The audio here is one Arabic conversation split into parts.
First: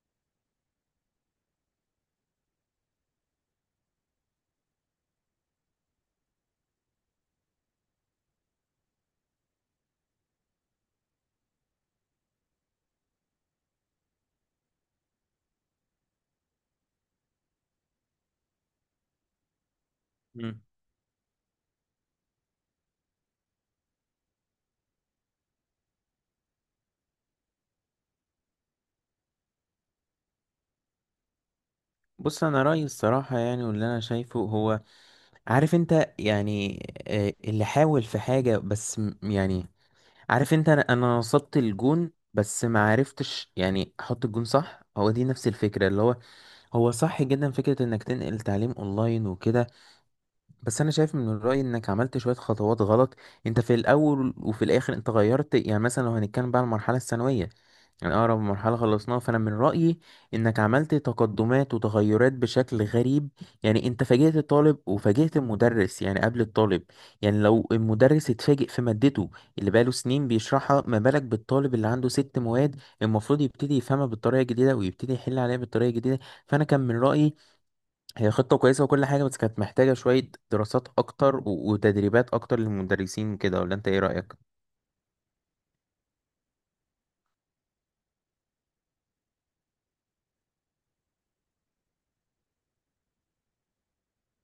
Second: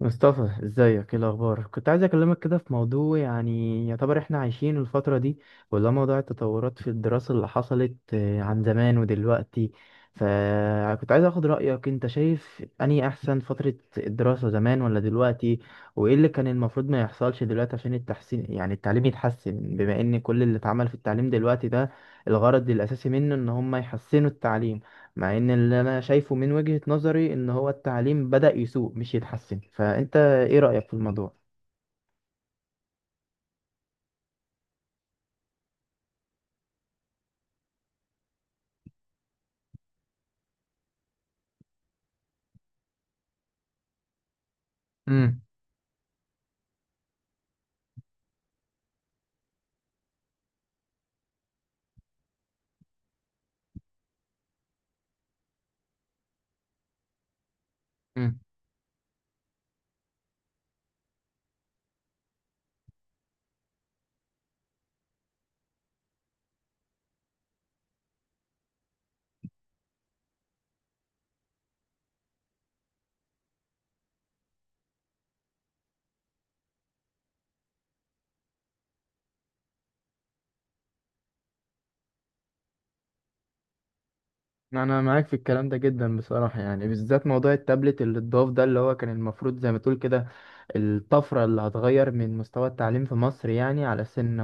مصطفى ازيك، ايه الاخبار؟ كنت عايز اكلمك كده في موضوع، يعني يعتبر احنا عايشين الفتره دي، ولا موضوع التطورات في الدراسه اللي حصلت عن زمان ودلوقتي. فكنت عايز اخد رايك، انت شايف اني احسن فتره الدراسه زمان ولا دلوقتي؟ وايه اللي كان المفروض ما يحصلش دلوقتي عشان التحسين، يعني التعليم يتحسن؟ بما ان كل اللي مم. اتعمل في التعليم دلوقتي ده الغرض الاساسي منه ان هم يحسنوا التعليم، مع ان اللي انا شايفه من وجهة نظري ان هو التعليم بدأ يسوء مش يتحسن. فانت ايه رأيك في الموضوع؟ بص انا رايي الصراحه، يعني واللي انا شايفه هو، عارف انت. يعني اللي حاول في حاجه بس يعني، عارف انت، انا وصلت الجون بس ما عرفتش يعني احط الجون صح. هو دي امم. نفس الفكره اللي هو، هو صح جدا فكره انك تنقل تعليم اونلاين وكده. بس انا شايف من الراي انك عملت شويه خطوات غلط. انت في الاول وفي الاخر انت غيرت، يعني مثلا لو هنتكلم بقى على المرحله الثانويه، يعني أقرب امم. مرحلة خلصناها، فأنا من رأيي إنك عملت تقدمات وتغيرات بشكل غريب. يعني أنت فاجئت الطالب وفاجئت المدرس، يعني قبل الطالب، يعني لو المدرس اتفاجئ في مادته اللي بقاله سنين بيشرحها، ما بالك بالطالب اللي عنده ست مواد المفروض يبتدي يفهمها بالطريقة الجديدة ويبتدي يحل عليها بالطريقة الجديدة. فأنا كان من رأيي هي خطة كويسة وكل حاجة، بس كانت محتاجة شوية دراسات أكتر وتدريبات أكتر للمدرسين كده، ولا أنت إيه رأيك؟ انا معاك في الكلام ده جدا بصراحه، يعني بالذات موضوع التابلت اللي اتضاف ده، اللي هو كان المفروض زي ما تقول كده الطفرة اللي هتغير من مستوى التعليم في مصر، يعني على أساس إن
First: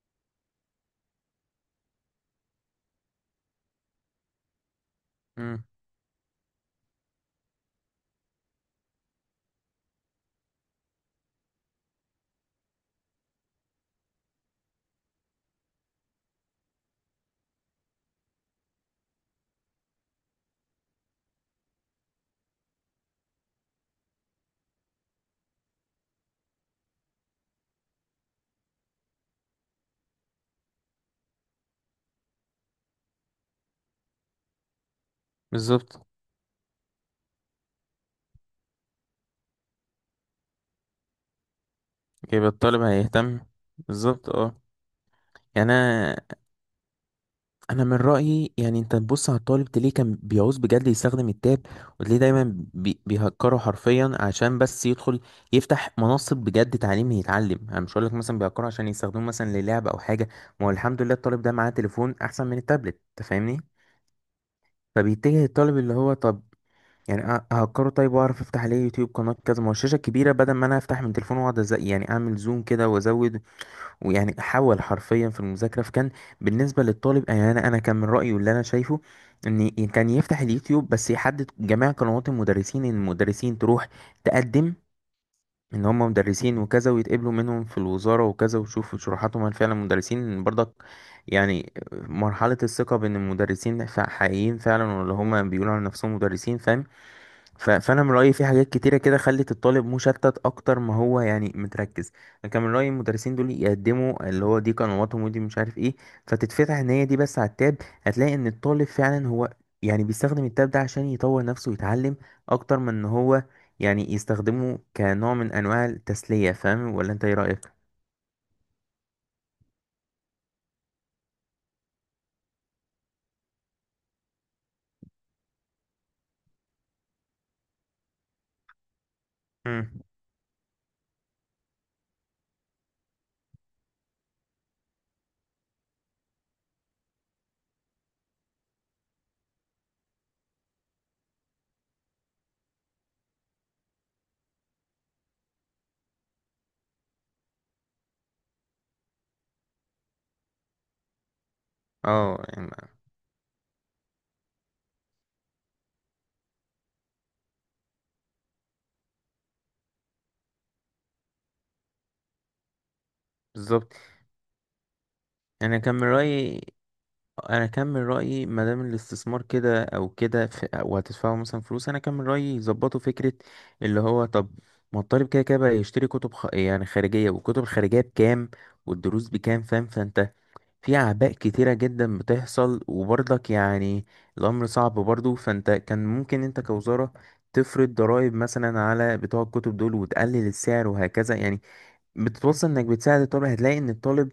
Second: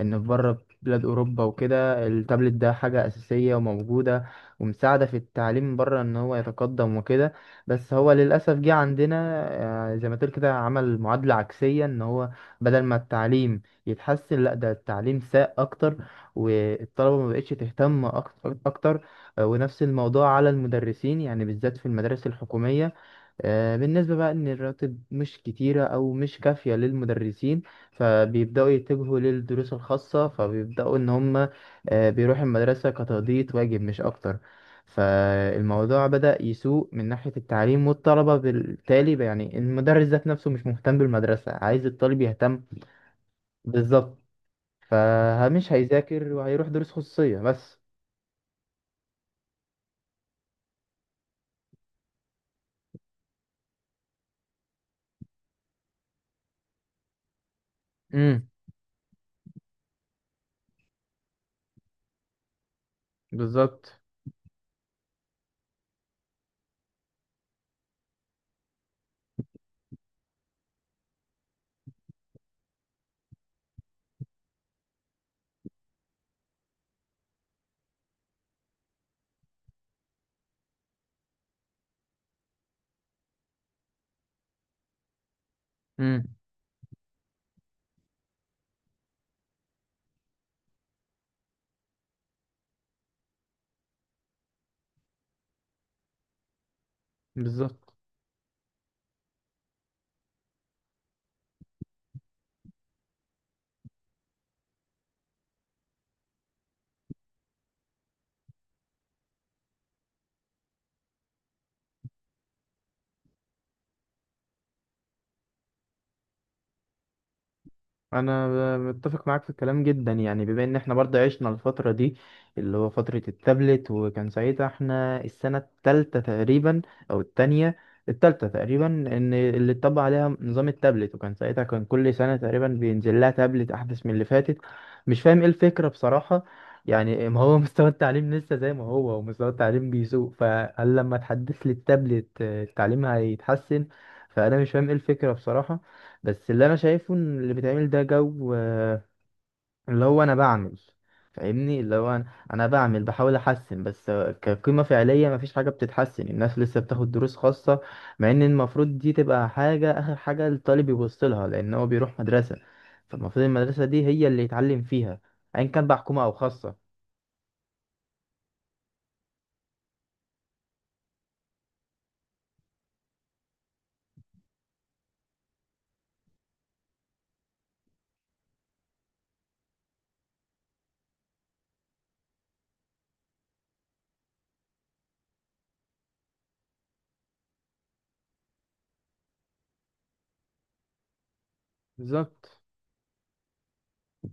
في بره بلاد أوروبا وكده التابلت ده حاجة أساسية وموجودة ومساعدة في مم. التعليم بره، إن هو يتقدم وكده. بس هو للأسف جه عندنا زي ما تقول كده، عمل معادلة عكسية، إن هو بدل ما التعليم يتحسن، لأ، ده التعليم ساء أكتر، والطلبة ما بقتش تهتم أكتر. ونفس الموضوع على المدرسين، يعني بالذات في المدارس الحكومية، بالنسبة بقى إن الرواتب مش كتيرة أو مش كافية للمدرسين، فبيبدأوا يتجهوا للدروس الخاصة، فبيبدأوا إن هم بيروحوا المدرسة كتقضية واجب مش أكتر. بالظبط. فالموضوع بدأ يسوء من ناحية التعليم والطلبة، بالتالي بقى، يعني المدرس ذات نفسه مش مهتم بالمدرسة، عايز الطالب يبقى يهتم؟ الطالب هيهتم. بالظبط. بالظبط، اه. يعني فمش انا هيذاكر وهيروح دروس خصوصية بس. انا من رايي، يعني انت تبص على الطالب تلاقيه كان بيعوز بجد يستخدم التاب، وتلاقيه دايما بيهكره حرفيا عشان بس يدخل يفتح منصه بجد تعليم يتعلم. انا مش هقول لك مثلا امم. بيهكره عشان يستخدموه مثلا للعب او حاجه. ما هو الحمد لله الطالب ده معاه تليفون احسن من التابلت، أنت فاهمني. بالظبط. فبيتجه الطالب اللي هو، طب يعني اهكره طيب واعرف افتح عليه يوتيوب قناه كذا، ما هو الشاشه كبيره بدل ما انا افتح من تليفون واقعد يعني اعمل زوم كده وازود، ويعني حاول حرفيا في المذاكرة. فكان بالنسبة للطالب، يعني أنا كان من رأيي واللي أنا شايفه إن كان يفتح اليوتيوب بس يحدد جميع قنوات المدرسين، إن المدرسين تروح تقدم إن هم امم. مدرسين وكذا، ويتقبلوا منهم في الوزارة وكذا، ويشوفوا شروحاتهم هل فعلا مدرسين إن برضك، يعني مرحلة الثقة بين المدرسين حقيقيين فعلا، ولا هم بيقولوا عن نفسهم مدرسين، فاهم. بالظبط. فانا من رايي في حاجات كتيره كده خلت الطالب مشتت اكتر ما هو يعني متركز. انا كان من رايي المدرسين دول يقدموا اللي هو دي قنواتهم، ودي مش عارف ايه، فتتفتح ان هي دي بس على التاب. هتلاقي ان الطالب فعلا هو يعني بيستخدم التاب ده عشان يطور نفسه ويتعلم، اكتر من ان هو يعني يستخدمه كنوع من انواع التسليه، فاهم ولا انت ايه رايك؟ انا متفق معاك في الكلام جدا، يعني بما ان احنا برضه عشنا الفتره دي، اللي هو فتره التابلت، وكان ساعتها احنا السنه الثالثه تقريبا، او الثانيه، الثالثه تقريبا، ان اللي امم. اتطبق عليها نظام التابلت. وكان ساعتها كان كل سنه تقريبا بينزل لها تابلت احدث من اللي فاتت. مش فاهم ايه الفكره بصراحه، يعني ما هو مستوى التعليم لسه زي ما هو، ومستوى التعليم بيسوء، فهل لما تحدث لي التابلت التعليم هيتحسن؟ فانا مش فاهم ايه الفكره بصراحه. بس اللي انا شايفه ان اللي بيتعمل ده جو اللي هو انا بعمل فاهمني اللي هو انا اه، أنا يعني، بعمل بحاول احسن، بس كقيمة فعلية مفيش حاجة بتتحسن، الناس لسه بتاخد دروس خاصة، مع ان المفروض دي تبقى حاجة اخر حاجة الطالب يبص لها، لان هو بيروح مدرسة، فالمفروض المدرسة بالظبط. دي هي اللي يتعلم فيها، ايا انا كان كان بقى من حكومة او رايي خاصة. انا كان من رايي ما دام الاستثمار كده او كده، وهتدفعوا مثلا فلوس، انا كان من رايي يظبطوا فكره اللي هو، طب ما الطالب كده كده بقى يشتري كتب يعني خارجيه، والكتب الخارجيه بكام والدروس بكام، فاهم. فانت في اعباء كتيره جدا بتحصل، وبرضك يعني الامر صعب برضه. فانت كان ممكن انت كوزاره تفرض ضرائب مثلا على بتوع الكتب دول وتقلل السعر وهكذا، يعني بالظبط. بتتوصل انك بتساعد الطالب. هتلاقي ان الطالب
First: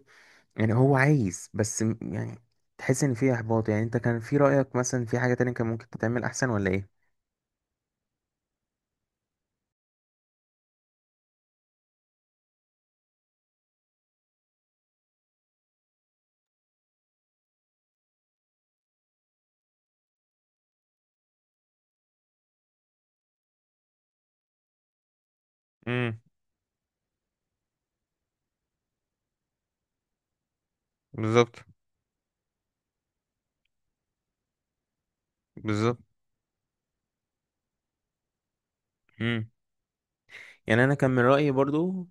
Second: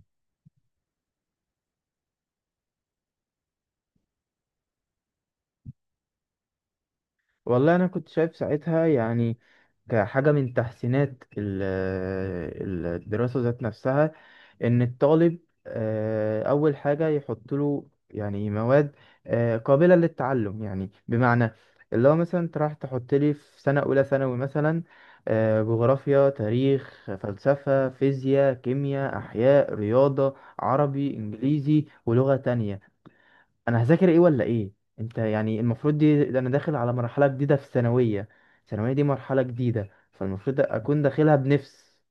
يعني هو عايز، بس يعني تحس ان في احباط. يعني انت كان في رأيك مثلا في حاجة تانية كان ممكن تتعمل احسن، ولا ايه؟ والله انا كنت شايف ساعتها، يعني كحاجة من تحسينات الدراسة ذات نفسها، ان الطالب اول حاجه يحط له، يعني مواد قابله للتعلم، يعني بمعنى اللي هو مثلا انت راح تحط لي في سنه اولى ثانوي مثلا امم. جغرافيا، تاريخ، فلسفه، فيزياء، كيمياء، احياء، رياضه، عربي، بالظبط. انجليزي، ولغه تانية، انا هذاكر ايه ولا ايه؟ انت يعني المفروض بالظبط. دي، ده انا داخل على مرحله جديده في الثانويه، الثانويه دي مرحله امم. جديده، فالمفروض يعني انا اكون كان من داخلها رأيي بنفس. برضو،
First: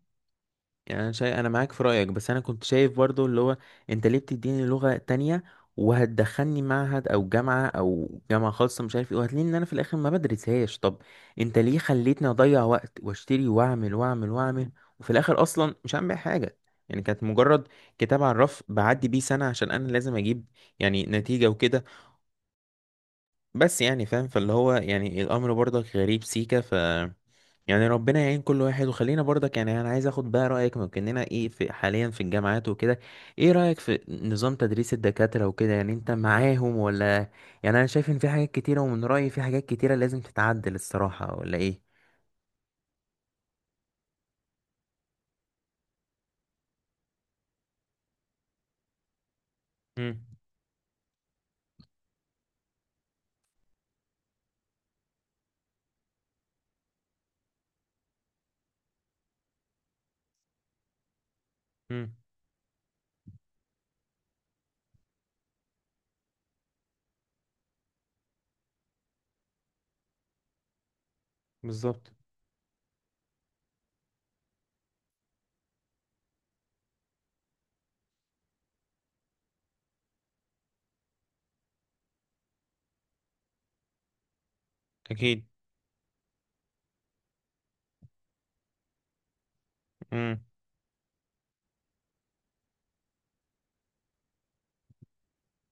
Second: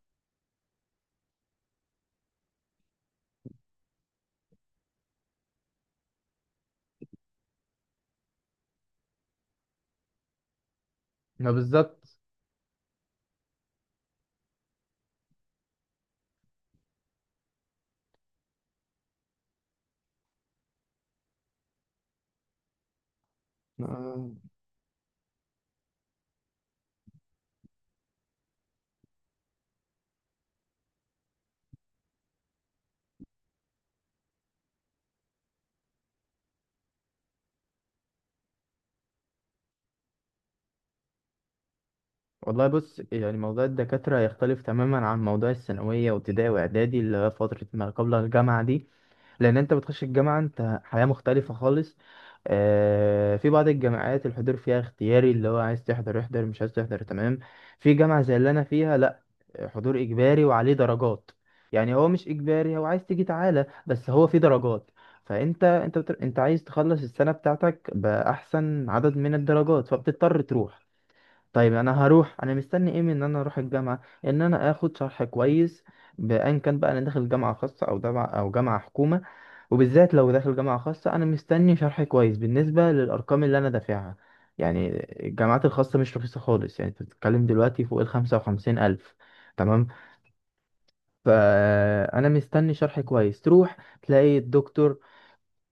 يعني انا شايف، انا معاك في رايك، بس انا كنت شايف برضو اللي هو، انت ليه بتديني لغه تانية وهتدخلني معهد او جامعه، او جامعه خاصه مش عارف ايه، وهتلاقيني ان انا في الاخر ما بدرسهاش. طب ما انت ليه بالظبط. خليتني اضيع وقت واشتري واعمل واعمل واعمل، وفي الاخر اصلا مش هعمل بيها حاجه. يعني كانت مجرد كتاب على الرف بعدي بيه سنه عشان انا لازم اجيب يعني نتيجه وكده. بس يعني فاهم، آه. فاللي هو يعني الامر برضك غريب سيكا، ف يعني ربنا يعين كل واحد. وخلينا برضك، يعني انا عايز اخد بقى رايك، ممكننا ايه في حاليا في الجامعات وكده، ايه رايك في نظام تدريس الدكاتره وكده؟ يعني انت معاهم ولا؟ يعني انا شايف ان في حاجات كتيره، ومن رايي في حاجات كتيره لازم تتعدل الصراحه، ولا ايه؟ والله بص، يعني موضوع الدكاترة يختلف تماما عن موضوع الثانوية وابتدائي وإعدادي، اللي هي فترة ما قبل الجامعة دي، لأن أنت بتخش امم. الجامعة أنت حياة مختلفة خالص. في بعض الجامعات الحضور فيها اختياري، اللي هو عايز تحضر احضر، مش عايز تحضر، تمام. في جامعة زي اللي أنا فيها، لأ، حضور إجباري وعليه درجات، يعني هو امم. مش إجباري، هو عايز تيجي تعالى، بس هو في درجات. فأنت أنت عايز تخلص السنة بتاعتك بأحسن عدد من الدرجات، فبتضطر تروح. طيب انا بالظبط. هروح، انا مستني ايه من ان انا اروح الجامعه؟ ان انا اخد شرح كويس، بان كان بقى انا داخل جامعه خاصه او جامعه او جامعه حكومه، وبالذات لو داخل جامعه خاصه انا مستني شرح كويس بالنسبه للارقام اللي انا دافعها. يعني اكيد. الجامعات الخاصه مش رخيصه خالص، يعني انت بتتكلم دلوقتي فوق الخمسة وخمسين الف. تمام. امم. فانا مستني شرح كويس. تروح تلاقي الدكتور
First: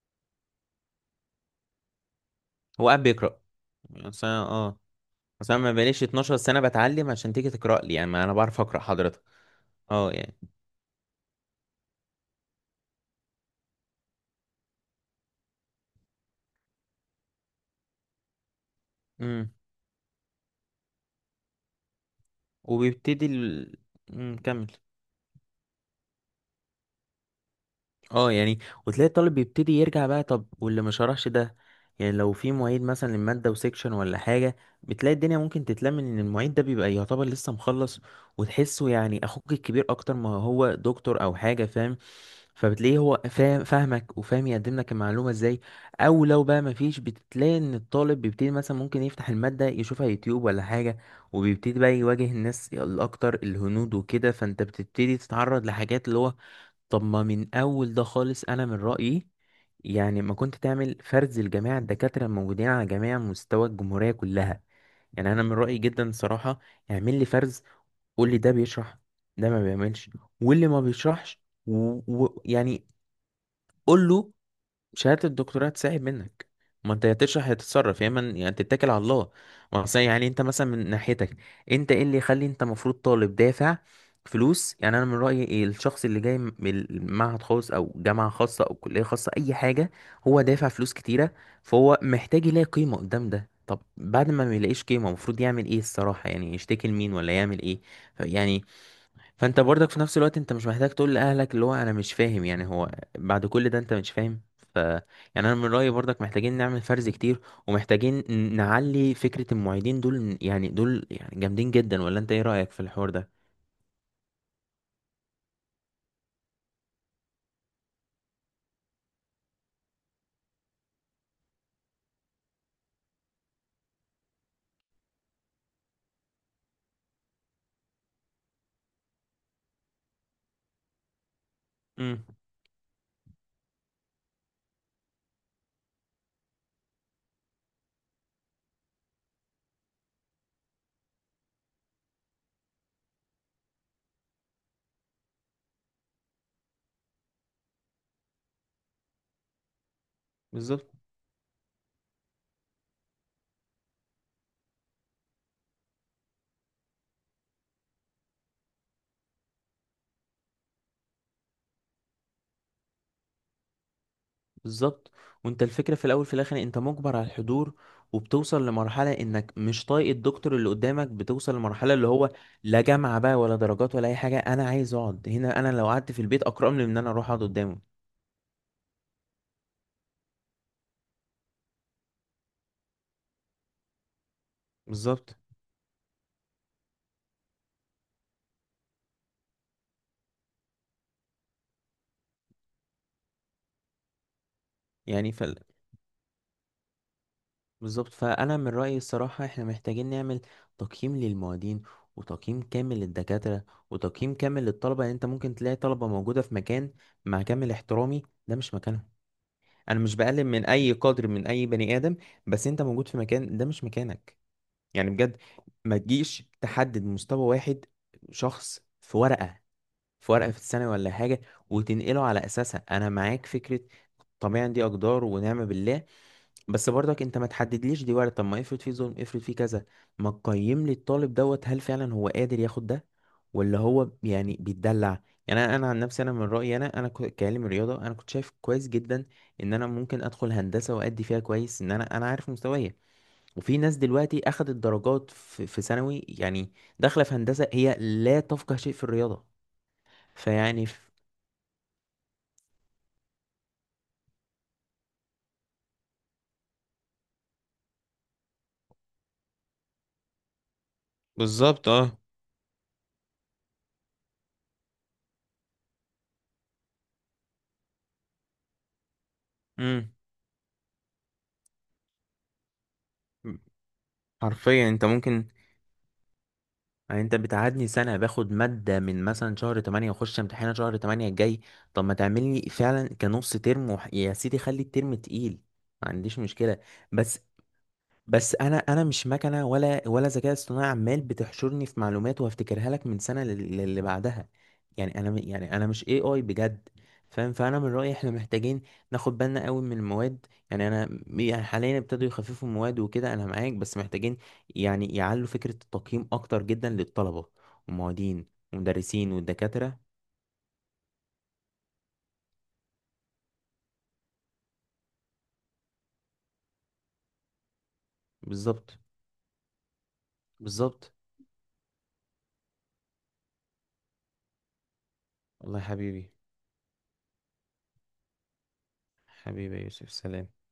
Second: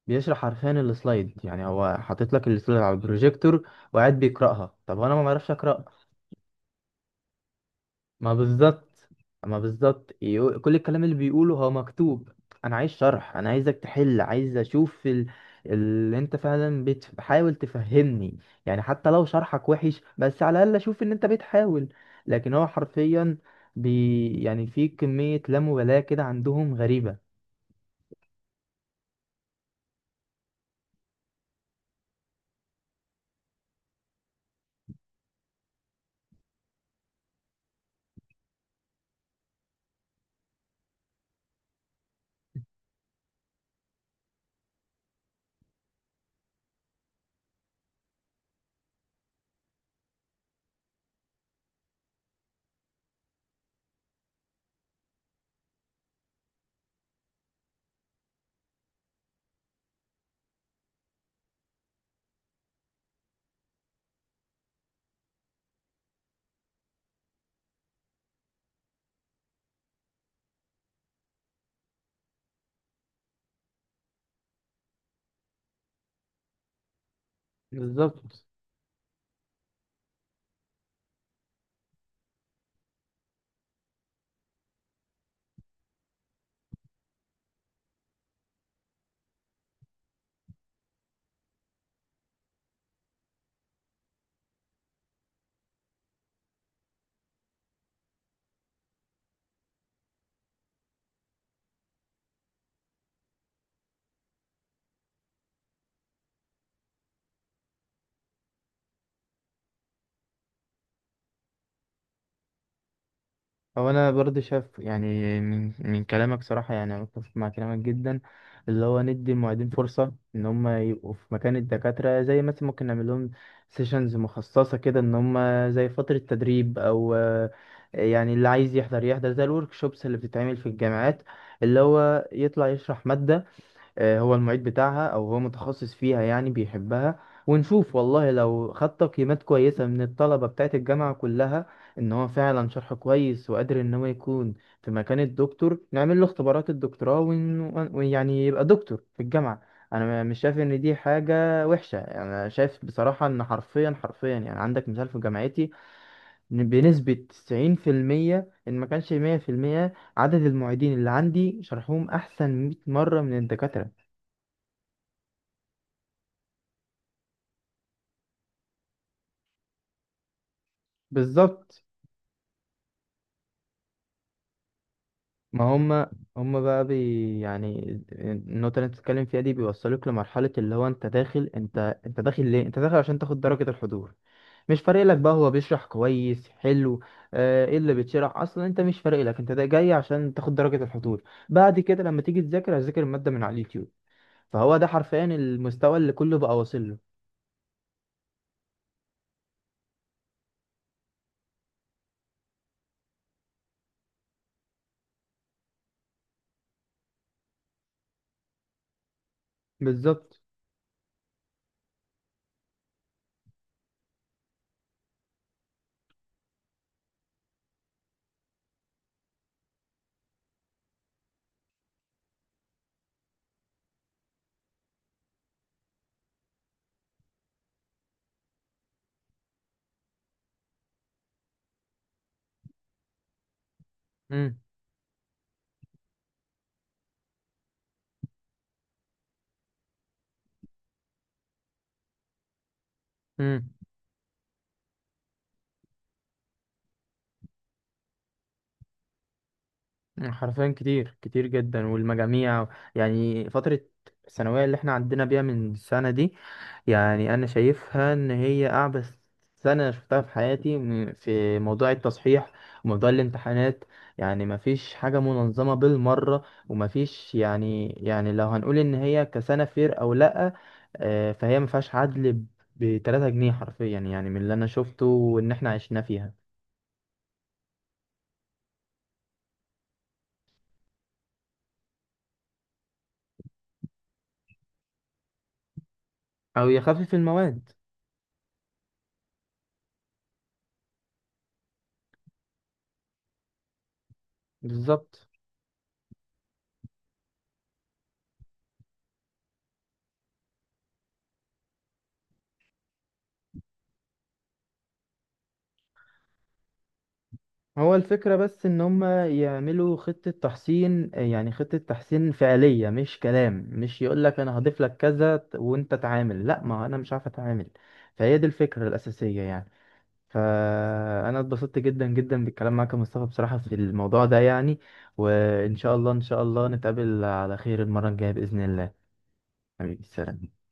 بيشرح حرفيا السلايد، يعني هو حاطط لك السلايد هو على قاعد بيقرا. البروجيكتور وقاعد بس بيقراها. اه. طب انا ما بعرفش بس انا ما اقراها؟ بقاليش 12 سنه بتعلم عشان تيجي تقرا لي، يعني ما ما انا بعرف اقرا بالظبط. حضرتك. ما بالظبط. اه، يعني، كل الكلام اللي بيقوله هو مكتوب. انا عايز شرح، انا عايزك تحل، عايز اشوف اللي انت فعلا بتحاول تفهمني، يعني حتى لو امم. شرحك وحش بس على الاقل اشوف ان انت بتحاول. لكن هو وبيبتدي حرفيا ال... مم، يعني كمل. في كمية لا مبالاة كده عندهم غريبة. اه، يعني، وتلاقي الطالب بيبتدي يرجع بقى، طب واللي ما شرحش ده، يعني لو في معيد مثلا للمادة وسيكشن ولا حاجة، بتلاقي الدنيا ممكن تتلم ان المعيد ده بيبقى يعتبر لسه مخلص، وتحسه يعني اخوك الكبير اكتر ما هو دكتور او حاجة، فاهم. فبتلاقيه هو فاهم فاهمك، وفاهم يقدم لك المعلومة ازاي. او لو بقى مفيش، بتلاقي ان الطالب بيبتدي مثلا ممكن يفتح المادة يشوفها يوتيوب ولا حاجة، وبيبتدي بقى يواجه الناس الاكتر الهنود وكده، فانت بتبتدي تتعرض لحاجات اللي هو، طب ما من اول ده خالص، انا من رأيي يعني ما كنت تعمل فرز لجميع الدكاترة الموجودين على جميع مستوى الجمهورية كلها. يعني انا من رأيي جدا صراحة، اعمل لي فرز، قول لي ده بيشرح، ده ما بيعملش، واللي ما بيشرحش، ويعني يعني قول له شهادة الدكتوراه تساعد منك، ما انت يا تشرح يا تتصرف يا اما بالظبط. يعني تتكل على الله. ما أصل يعني انت مثلا من ناحيتك، انت ايه اللي يخلي انت المفروض طالب دافع فلوس، يعني انا من رأيي، إيه الشخص اللي جاي من معهد خاص او جامعة خاصة او كلية خاصة، اي حاجة، هو دافع فلوس كتيرة، فهو محتاج يلاقي قيمة قدام ده. طب بعد ما ما يلاقيش قيمة، المفروض يعمل ايه الصراحة؟ يعني يشتكي لمين ولا يعمل ايه؟ يعني فانت برضك في نفس الوقت انت مش محتاج تقول لاهلك اللي هو انا مش فاهم، يعني هو بعد كل ده انت مش فاهم. ف يعني انا من رايي برضك محتاجين نعمل فرز كتير، ومحتاجين نعلي فكره المعيدين دول، يعني دول يعني جامدين جدا، ولا انت ايه رايك في الحوار ده؟ هو انا برضه شايف، يعني من كلامك صراحه، يعني انا متفق مع كلامك جدا، اللي هو ندي المعيدين فرصه ان هم يبقوا في مكان الدكاتره، زي مثلا ممكن نعمل لهم سيشنز مخصصه كده، ان هم زي فتره تدريب او يعني اللي عايز يحضر يحضر، زي الورك شوبس اللي بتتعمل في الجامعات، اللي امم. هو يطلع يشرح ماده هو المعيد بتاعها او هو متخصص فيها، يعني بيحبها. ونشوف والله، لو خد تقييمات كويسة من الطلبة بتاعت الجامعة كلها ان هو فعلا شرحه كويس وقادر ان هو يكون في مكان الدكتور، نعمل له اختبارات الدكتوراه، ويعني يبقى دكتور في الجامعة. انا مش شايف ان بالظبط. دي حاجة وحشة، يعني انا شايف بصراحة ان حرفيا حرفيا، يعني عندك مثال في جامعتي، إن بنسبة 90% ان ما كانش 100%، عدد المعيدين اللي عندي شرحهم احسن 100 مرة من الدكاترة. بالظبط. وانت الفكره في الاول في الاخر انت مجبر على الحضور، وبتوصل لمرحله انك مش طايق الدكتور اللي قدامك، بتوصل بالظبط. لمرحله اللي هو لا جامعه بقى ولا درجات ولا اي حاجه، انا عايز اقعد هنا، ما انا لو هم، قعدت في البيت هم اكرم لي بقى من ان انا اروح بي، اقعد يعني قدامه. النقطة اللي انت بتتكلم فيها دي بيوصلوك لمرحلة، اللي هو انت داخل، انت داخل ليه؟ انت داخل عشان تاخد درجة الحضور، مش فارق لك بقى بالظبط. هو بيشرح كويس حلو ايه اللي بيتشرح اصلا، انت مش فارق لك، انت ده جاي عشان تاخد درجة الحضور. بعد كده لما تيجي تذاكر، هتذاكر المادة من على اليوتيوب، فهو ده حرفيا يعني المستوى اللي كله بقى واصل له. بالظبط، فأنا من رأيي الصراحة احنا محتاجين نعمل تقييم للمعيدين، وتقييم كامل للدكاترة، وتقييم كامل للطلبة. يعني انت ممكن تلاقي طلبة موجودة في مكان، مع كامل احترامي، ده مش مكانهم. انا مش بالظبط. بقلل من اي قدر من اي بني آدم، بس انت موجود في مكان ده مش مكانك، يعني بجد. ما تجيش تحدد مستوى واحد شخص في ورقة، في الثانوي ولا حاجة، وتنقله على أساسها. أنا معاك فكرة طبيعي، دي أقدار ونعم بالله. بس برضك انت ما تحددليش، دي وارد، طب ما افرض فيه ظلم، افرض فيه كذا. ما تقيم لي الطالب دوت هل فعلا هو قادر ياخد ده، ولا هو يعني امم. بيتدلع؟ يعني انا عن نفسي، انا من رايي انا كعلم رياضه انا كنت شايف كويس جدا ان انا ممكن ادخل هندسه وادي فيها كويس، ان انا عارف مستوايا. امم. وفي ناس دلوقتي اخدت درجات في ثانوي، يعني داخله في هندسه، هي لا تفقه شيء في الرياضه. حرفيا فيعني كتير كتير جدا، والمجاميع، يعني فترة الثانوية اللي احنا عدينا بيها من السنة دي، يعني أنا شايفها إن هي أعبث سنة شفتها في حياتي، في بالظبط، موضوع اه. التصحيح وموضوع الامتحانات، يعني مفيش حاجة منظمة بالمرة، ومفيش، يعني يعني لو هنقول إن هي كسنة فير امم. أو لأ فهي مفيهاش عدل بتلاتة جنيه حرفيا، يعني من اللي أنا حرفيا شفته انت ممكن، وإن احنا عشنا فيها. يعني انت بتقعدني سنة باخد مادة من مثلا شهر 8 واخش امتحانها شهر 8 الجاي، طب ما تعمل لي فعلا كنص ترم يا سيدي خلي الترم تقيل، ما عنديش أو مشكلة. يخفف بس المواد. بس انا مش مكنه ولا ذكاء اصطناعي عمال بتحشرني في معلومات وهفتكرها لك من سنه للي بعدها، يعني بالظبط. انا يعني انا مش اي اي بجد، فاهم. فانا من رايي احنا محتاجين ناخد بالنا قوي من المواد. يعني انا يعني حاليا ابتدوا يخففوا المواد وكده، انا معاك، بس محتاجين يعني يعلوا فكره التقييم اكتر جدا للطلبه، هو الفكرة والمعيدين، بس إن هما والمدرسين، يعملوا والدكاتره. خطة تحسين، يعني خطة تحسين فعلية مش كلام، مش يقولك أنا هضيف لك وأنت تعامل، لأ، ما هو أنا مش عارف أتعامل. فهي دي الفكرة بالظبط. الأساسية يعني. بالظبط. فأنا اتبسطت جدا جدا بالكلام معاك يا مصطفى بصراحة في الموضوع ده يعني. وإن والله يا شاء الله، إن حبيبي. شاء الله نتقابل على خير المرة الجاية بإذن الله. حبيبي يا حبيبي، يوسف، سلام. سلام.